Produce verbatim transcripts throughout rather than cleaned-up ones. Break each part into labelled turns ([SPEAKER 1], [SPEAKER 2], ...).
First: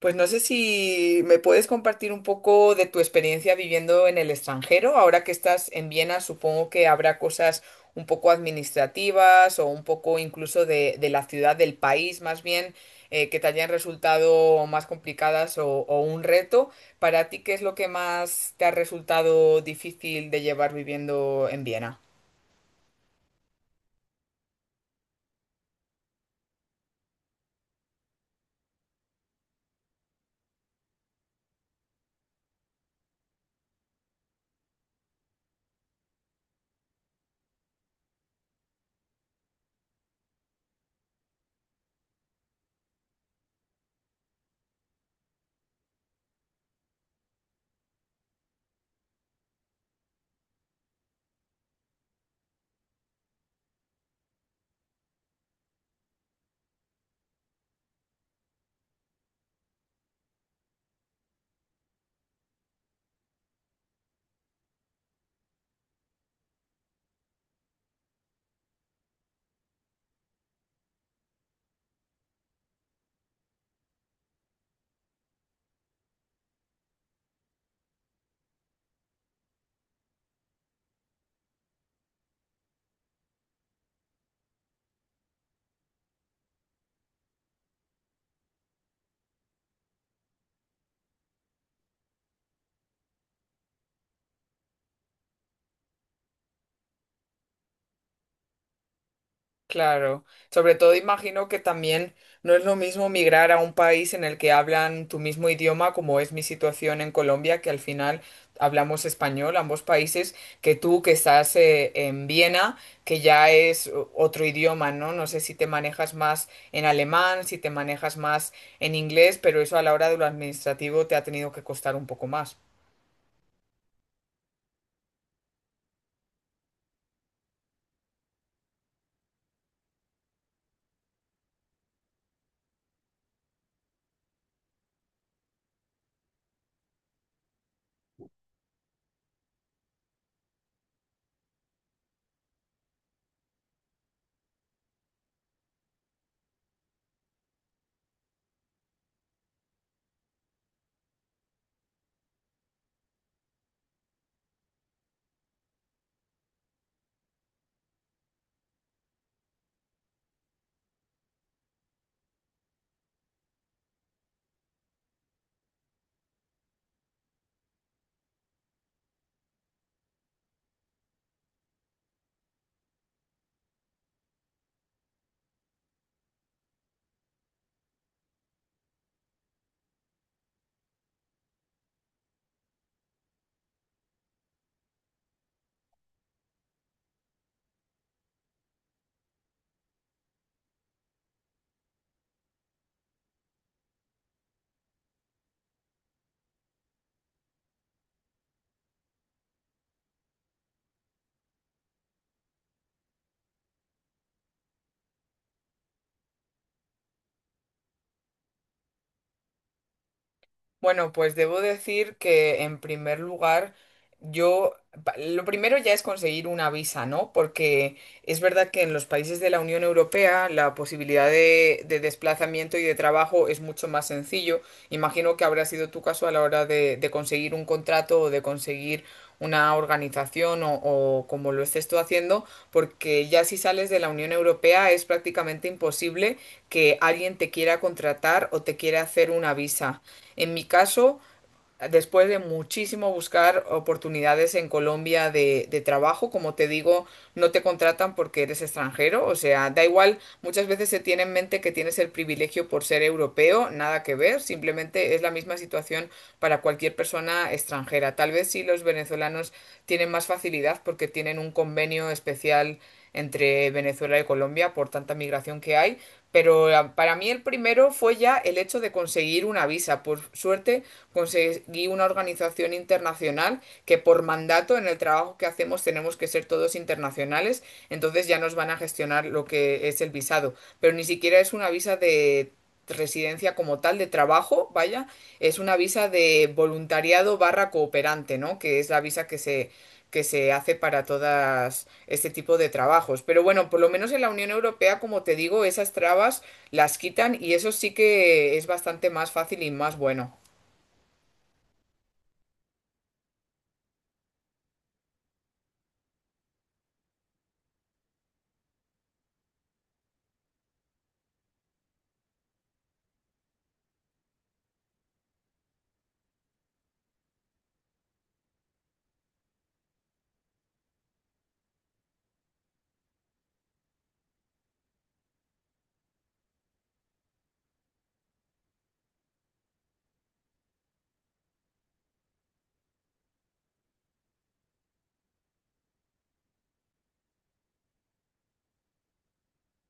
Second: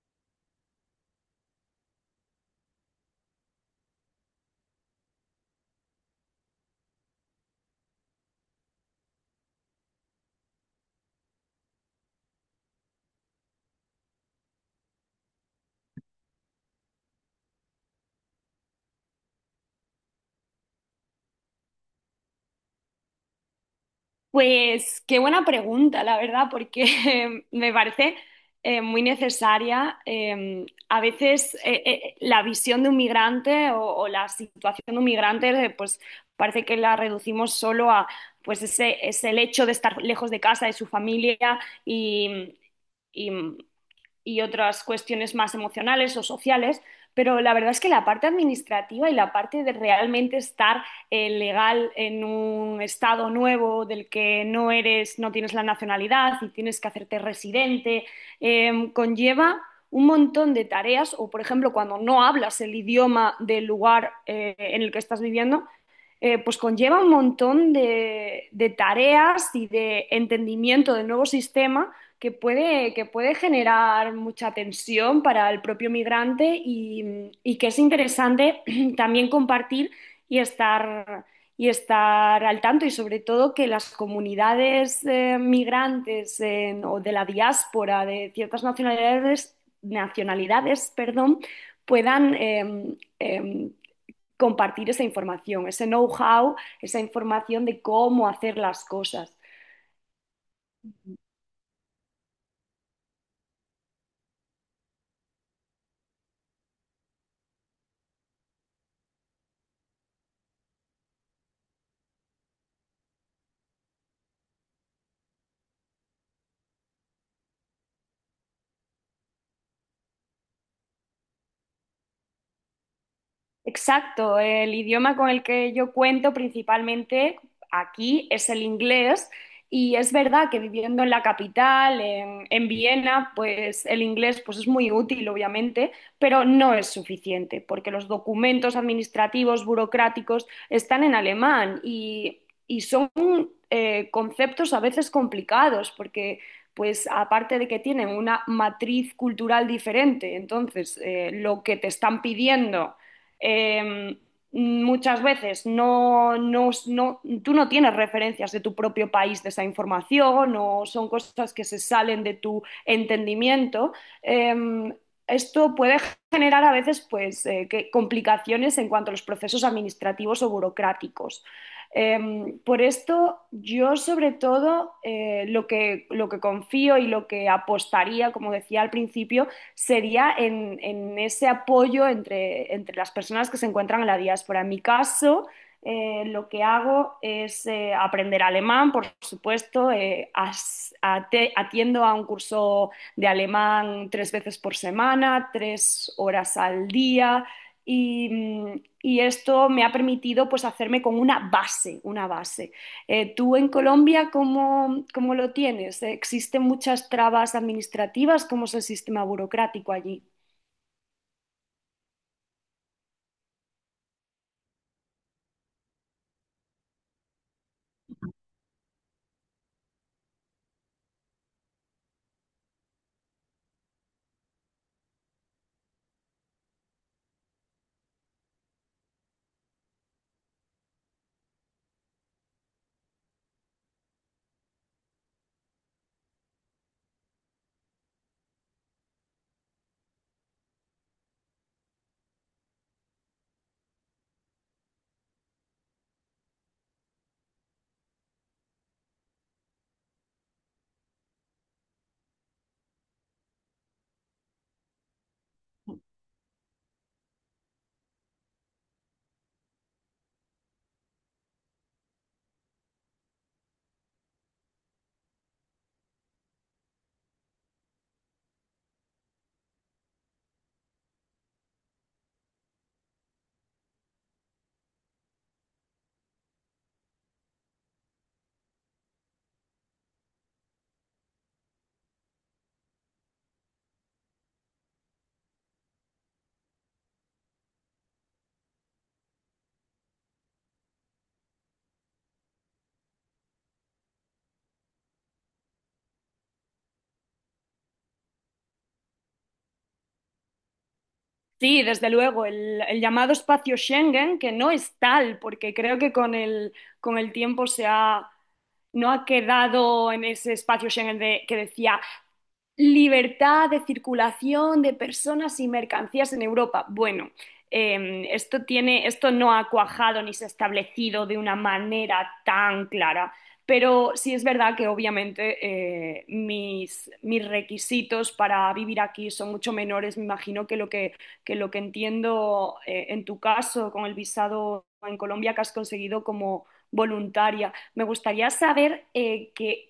[SPEAKER 1] Pues no sé si me puedes compartir un poco de tu experiencia viviendo en el extranjero. Ahora que estás en Viena, supongo que habrá cosas un poco administrativas o un poco incluso de, de la ciudad, del país más bien, eh, que te hayan resultado más complicadas o, o un reto. Para ti, ¿qué es lo que más te ha resultado difícil de llevar viviendo en Viena?
[SPEAKER 2] Pues qué buena pregunta, la verdad, porque me parece eh, muy necesaria. Eh, a veces eh, eh, la visión de un migrante o, o la situación de un migrante, eh, pues parece que la reducimos solo a pues ese, es el hecho de estar lejos de casa, de su familia y, y otras cuestiones más emocionales o sociales, pero la verdad es que la parte administrativa y la parte de realmente estar eh, legal en un estado nuevo del que no eres, no tienes la nacionalidad y tienes que hacerte residente, eh, conlleva un montón de tareas o, por ejemplo, cuando no hablas el idioma del lugar eh, en el que estás viviendo, eh, pues conlleva un montón de, de tareas y de entendimiento del nuevo sistema que puede, que puede generar mucha tensión para el propio migrante y, y que es interesante también compartir y estar, y estar al tanto y sobre todo que las comunidades eh, migrantes en- o de la diáspora de ciertas nacionalidades, nacionalidades, perdón, puedan em, em, compartir esa información, ese know-how, esa información de cómo hacer las cosas.
[SPEAKER 1] Claro, sobre todo imagino que también no es lo mismo migrar a un país en el que hablan tu mismo idioma, como es mi situación en Colombia, que al final hablamos español, ambos países, que tú que estás eh, en Viena, que ya es o- otro idioma, ¿no? No sé si te manejas más en alemán, si te manejas más en inglés, pero eso a la hora de lo administrativo te ha tenido que costar un poco más.
[SPEAKER 2] Exacto, el idioma con el que yo cuento principalmente aquí es el inglés y es verdad que viviendo en la capital, en, en Viena, pues el inglés pues es muy útil, obviamente, pero no es suficiente porque los documentos administrativos, burocráticos están en alemán y, y son eh, conceptos a veces complicados porque pues aparte de que tienen una matriz cultural diferente, entonces eh, lo que te están pidiendo eh, muchas veces no, no, no, tú no tienes referencias de tu propio país de esa información o son cosas que se salen de tu entendimiento. Eh, Esto puede generar a veces pues, eh, que- complicaciones en cuanto a los procesos administrativos o burocráticos. Eh, por esto, yo sobre todo eh, lo que, lo que confío y lo que apostaría, como decía al principio, sería en, en ese apoyo entre, entre las personas que se encuentran en la diáspora. En mi caso, eh, lo que hago es eh, aprender alemán, por supuesto. Eh, as- ate- atiendo a un curso de alemán tres veces por semana, tres horas al día. Y, mm, y esto me ha permitido pues hacerme con una base, una base. Eh, ¿tú en Colombia cómo, cómo lo tienes? ¿Existen muchas trabas administrativas? ¿Cómo es el sistema burocrático allí?
[SPEAKER 1] Bueno, pues debo decir que en primer lugar, yo, pa- lo primero ya es conseguir una visa, ¿no? Porque es verdad que en los países de la Unión Europea la posibilidad de, de desplazamiento y de trabajo es mucho más sencillo. Imagino que habrá sido tu caso a la hora de, de conseguir un contrato o de conseguir una organización o, o como lo estés tú haciendo, porque ya si sales de la Unión Europea es prácticamente imposible que alguien te quiera contratar o te quiera hacer una visa. En mi caso, después de muchísimo buscar oportunidades en Colombia de, de trabajo, como te digo, no te contratan porque eres extranjero, o sea, da igual, muchas veces se tiene en mente que tienes el privilegio por ser europeo, nada que ver, simplemente es la misma situación para cualquier persona extranjera. Tal vez sí los venezolanos tienen más facilidad porque tienen un convenio especial entre Venezuela y Colombia por tanta migración que hay, pero ah, para mí el primero fue ya el hecho de conseguir una visa. Por suerte, conseguí una organización internacional que por mandato en el trabajo que hacemos tenemos que ser todos internacionales, entonces ya nos van a gestionar lo que es el visado, pero ni siquiera es una visa de residencia como tal de trabajo, vaya, es una visa de voluntariado barra cooperante, ¿no? Que es la visa que se que se hace para todas este tipo de trabajos. Pero bueno, por lo menos en la Unión Europea, como te digo, esas trabas las quitan y eso sí que es bastante más fácil y más bueno.
[SPEAKER 2] Sí, desde luego, el, el llamado espacio Schengen, que no es tal, porque creo que con el, con el tiempo se ha, no ha quedado en ese espacio Schengen de- que decía libertad de circulación de personas y mercancías en Europa. Bueno, eh, esto tiene, esto no ha cuajado ni se ha establecido de una manera tan clara, pero sí es verdad que obviamente eh, mis, mis requisitos para vivir aquí son mucho menores, me imagino, que lo que, que lo que, entiendo eh, en tu caso con el visado en Colombia que has conseguido como voluntaria. Me gustaría saber eh, que-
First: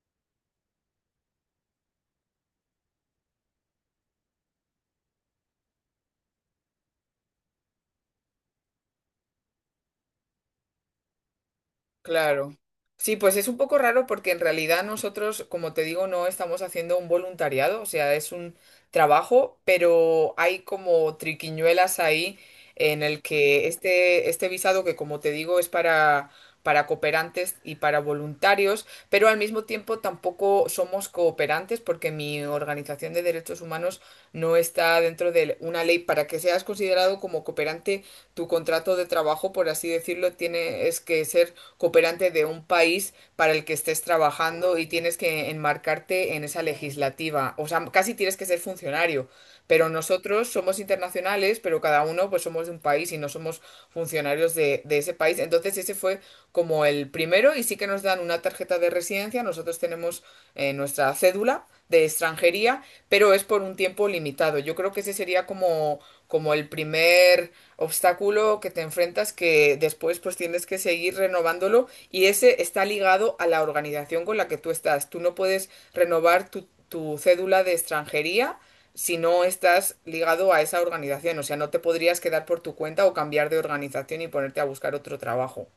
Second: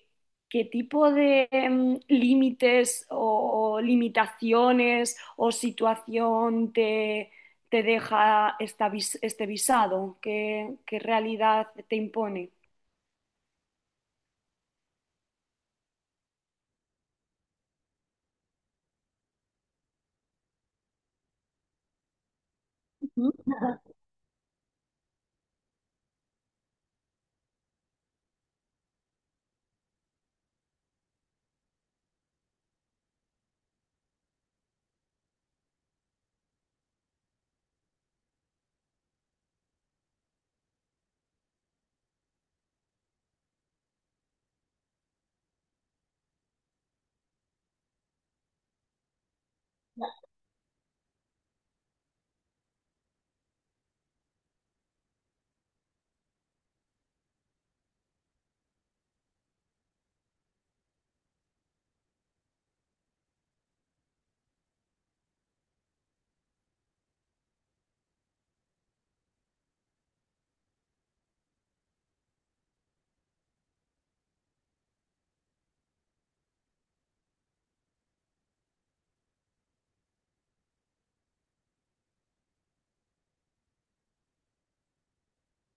[SPEAKER 2] ¿Qué tipo de em, límites o, limitaciones o situación te, te deja esta vis- este visado? ¿Qué, qué realidad te impone?
[SPEAKER 1] Claro. Sí, pues es un poco raro porque en realidad nosotros, como te digo, no estamos haciendo un voluntariado, o sea, es un trabajo, pero hay como triquiñuelas ahí en el
[SPEAKER 2] Ujú.
[SPEAKER 1] que este, este visado que, como te digo, es para, para cooperantes y para voluntarios, pero al mismo tiempo tampoco somos cooperantes porque mi organización de derechos humanos no está dentro de una ley. Para que seas considerado como cooperante, tu contrato de trabajo, por así decirlo, tiene es que ser cooperante de un país para el que estés trabajando y tienes que enmarcarte en esa legislativa. O sea, casi tienes que ser funcionario. Pero nosotros somos internacionales, pero cada uno pues somos de un país y no somos funcionarios de, de ese país. Entonces ese fue como el primero y sí que nos dan una tarjeta de residencia. Nosotros tenemos eh, nuestra cédula de extranjería, pero es por un tiempo limitado. Yo creo que ese sería como, como el primer obstáculo que te enfrentas que después pues tienes que seguir renovándolo y ese está ligado a la organización con la que tú estás. Tú no puedes renovar tu, tu cédula de extranjería si no estás ligado a esa organización. O sea, no te podrías quedar por tu cuenta o cambiar de organización y ponerte a buscar otro trabajo.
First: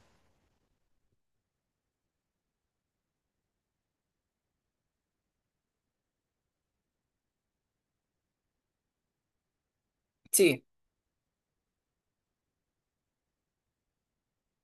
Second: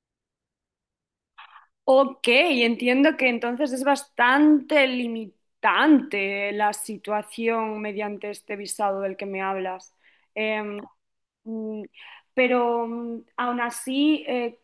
[SPEAKER 2] Ok, entiendo que entonces es bastante limitante la situación mediante este visado del que me hablas.
[SPEAKER 1] Sí.
[SPEAKER 2] Em, Mm, Pero mm, aún así, eh,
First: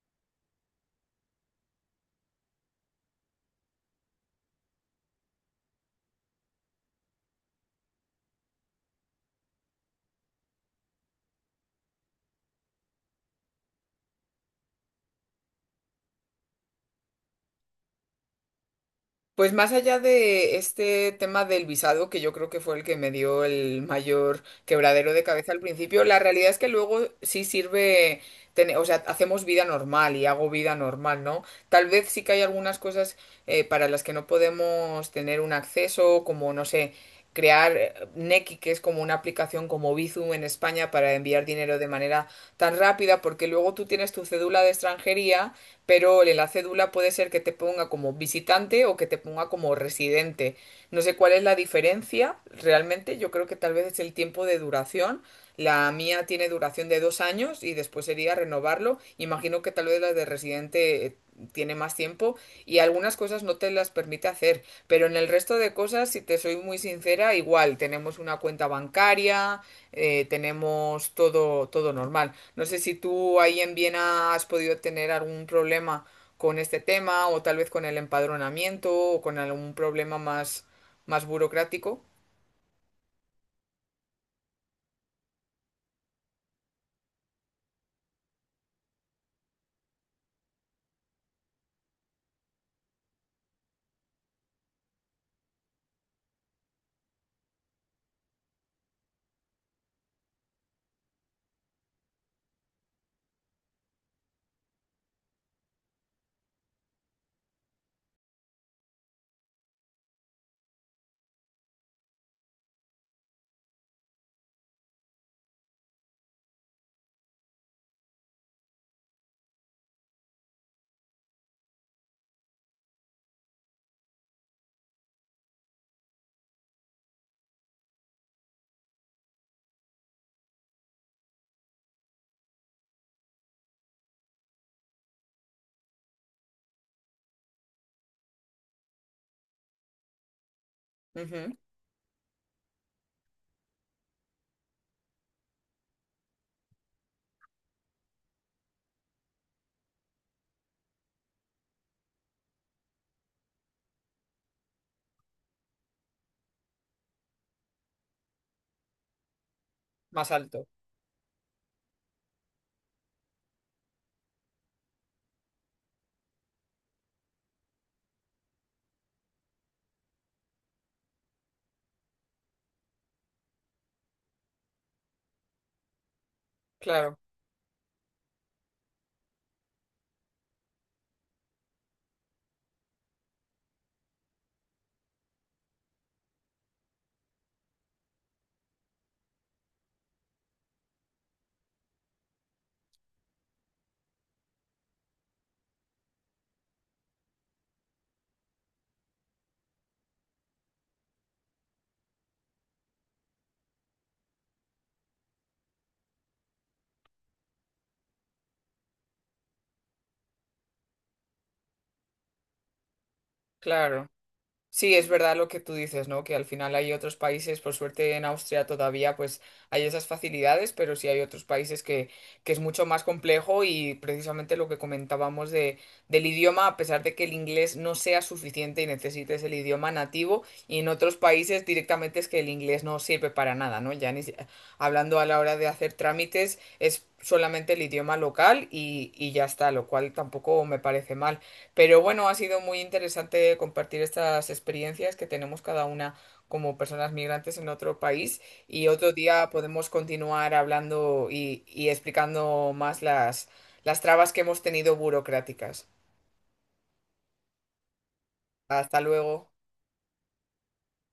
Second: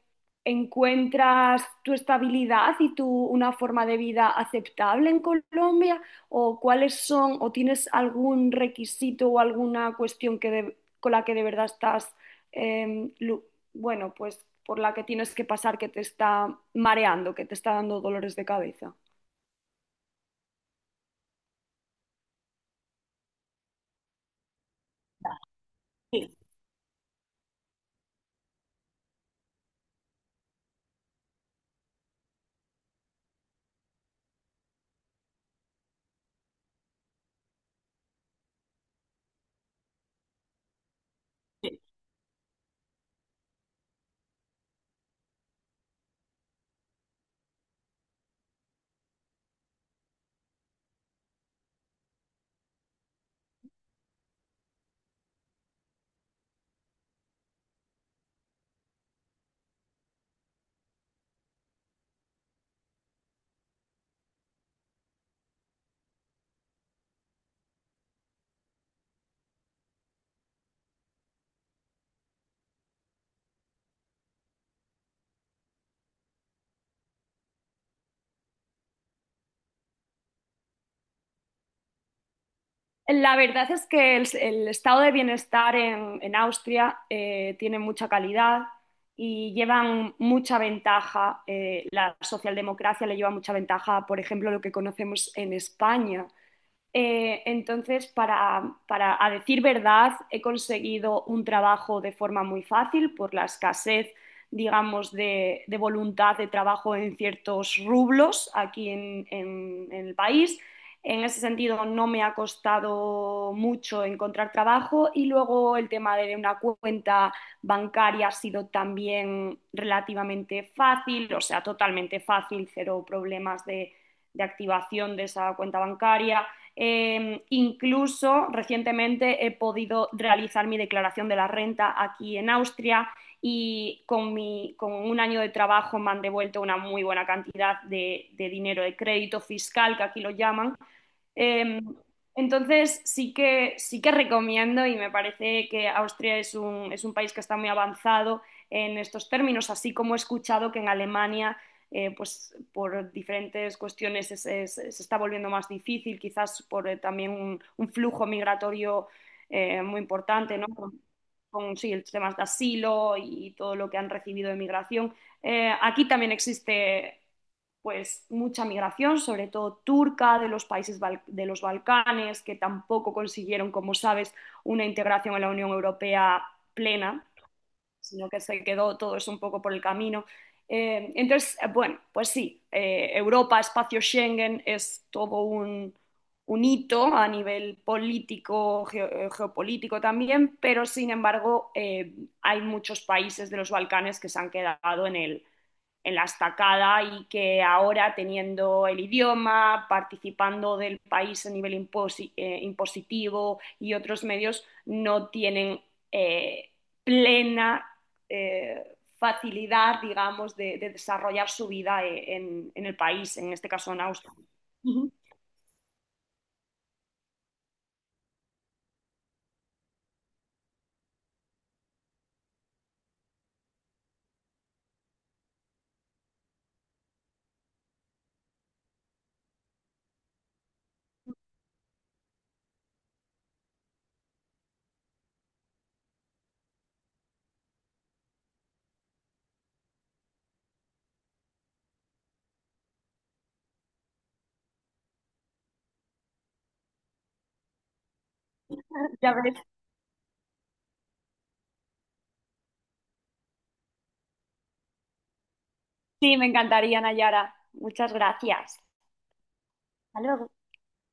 [SPEAKER 2] encuentras tu estabilidad y tu una forma de vida aceptable en Colombia o cuáles son o tienes algún requisito o alguna cuestión que de- con la que de verdad estás eh, lu- bueno, pues por la que tienes que pasar que te está mareando, que te está dando dolores de cabeza.
[SPEAKER 1] Pues más allá de este tema del visado, que yo creo que fue el que me dio el mayor quebradero de cabeza al principio, la
[SPEAKER 2] Sí.
[SPEAKER 1] realidad es que luego sí sirve, tener- o sea, hacemos vida normal y hago vida normal, ¿no? Tal vez sí que hay algunas cosas eh, para las que no podemos tener un acceso, como, no sé, crear eh, Nequi, que es como una aplicación como Bizum en España para enviar dinero de manera tan rápida, porque luego tú tienes tu cédula de extranjería pero el enlace D U L A puede ser que te ponga como visitante o que te ponga como residente. No sé cuál es la diferencia realmente, yo creo que tal vez es el tiempo de duración. La mía tiene duración de dos años y después sería renovarlo. Imagino que tal vez la de residente eh, tiene más tiempo y algunas cosas no te las permite hacer, pero en el resto de cosas, si te soy muy sincera, igual tenemos una cuenta bancaria, eh, tenemos todo, todo normal. No sé si tú ahí en Viena has podido tener algún problema con este tema o tal vez con el empadronamiento o con algún problema más, más burocrático,
[SPEAKER 2] La verdad es que el, el estado de bienestar en, en Austria eh, tiene mucha calidad y llevan mucha ventaja, eh, la socialdemocracia le lleva mucha ventaja, por ejemplo, lo que conocemos en España, eh, entonces, para, para, a decir verdad, he conseguido un trabajo de forma muy fácil por la escasez, digamos, de, de voluntad de trabajo en ciertos rublos aquí en, en- en el país. En ese sentido, no me ha costado mucho encontrar trabajo y luego el tema de una cuenta bancaria ha sido también relativamente fácil, o sea, totalmente fácil, cero problemas de de activación de esa cuenta bancaria. Eh, incluso recientemente he podido realizar mi declaración de la renta aquí en Austria y con, mi, con un año de trabajo me han devuelto una muy buena cantidad de, de dinero de crédito fiscal, que aquí lo llaman,
[SPEAKER 1] ujú,
[SPEAKER 2] eh, entonces sí que, sí que, recomiendo y me parece que Austria es un, es un país que está muy avanzado en estos términos, así como he escuchado que en Alemania, eh, pues por diferentes cuestiones es- es- se está volviendo más difícil, quizás por eh, también un, un flujo migratorio eh, muy
[SPEAKER 1] más
[SPEAKER 2] importante,
[SPEAKER 1] alto.
[SPEAKER 2] ¿no? Con, con, sí, el tema de asilo y todo lo que han recibido de migración. Eh, aquí también existe pues mucha migración, sobre todo turca, de los países de los Balcanes, que tampoco consiguieron, como sabes, una integración en la Unión Europea
[SPEAKER 1] Claro,
[SPEAKER 2] plena, sino que se quedó todo eso un poco por el camino. Eh, entonces, eh, bueno, pues sí, eh, Europa, espacio Schengen, es todo un, un hito a nivel político, geo- eh, geopolítico también, pero sin embargo, eh, hay muchos países de los Balcanes que se han quedado en el en la estacada y que ahora teniendo el idioma, participando del país a nivel imposi- eh, impositivo y otros medios, no tienen eh, plena eh, facilidad, digamos, de, de, desarrollar su vida eh, en, en, el país, en este caso en
[SPEAKER 1] claro.
[SPEAKER 2] Austria.
[SPEAKER 1] Sí, es verdad lo que tú dices, ¿no? Que al final hay otros países, por suerte en Austria todavía pues hay esas facilidades, pero sí hay otros países que, que es mucho más complejo y precisamente lo que comentábamos de, del idioma, a pesar de que el inglés no sea suficiente y necesites el idioma nativo, y en otros países directamente es que el inglés no sirve para nada, ¿no? Ya ni si- hablando a la hora de hacer trámites es solamente el idioma local y, y ya está, lo cual tampoco me parece mal. Pero bueno, ha sido muy interesante compartir estas experiencias que tenemos cada una como personas migrantes en otro país y otro
[SPEAKER 2] Ya
[SPEAKER 1] día
[SPEAKER 2] ves.
[SPEAKER 1] podemos continuar hablando y, y explicando más las, las trabas que hemos tenido burocráticas.
[SPEAKER 2] Sí, me encantaría, Nayara. Muchas gracias.
[SPEAKER 1] Hasta luego.
[SPEAKER 2] Hasta luego.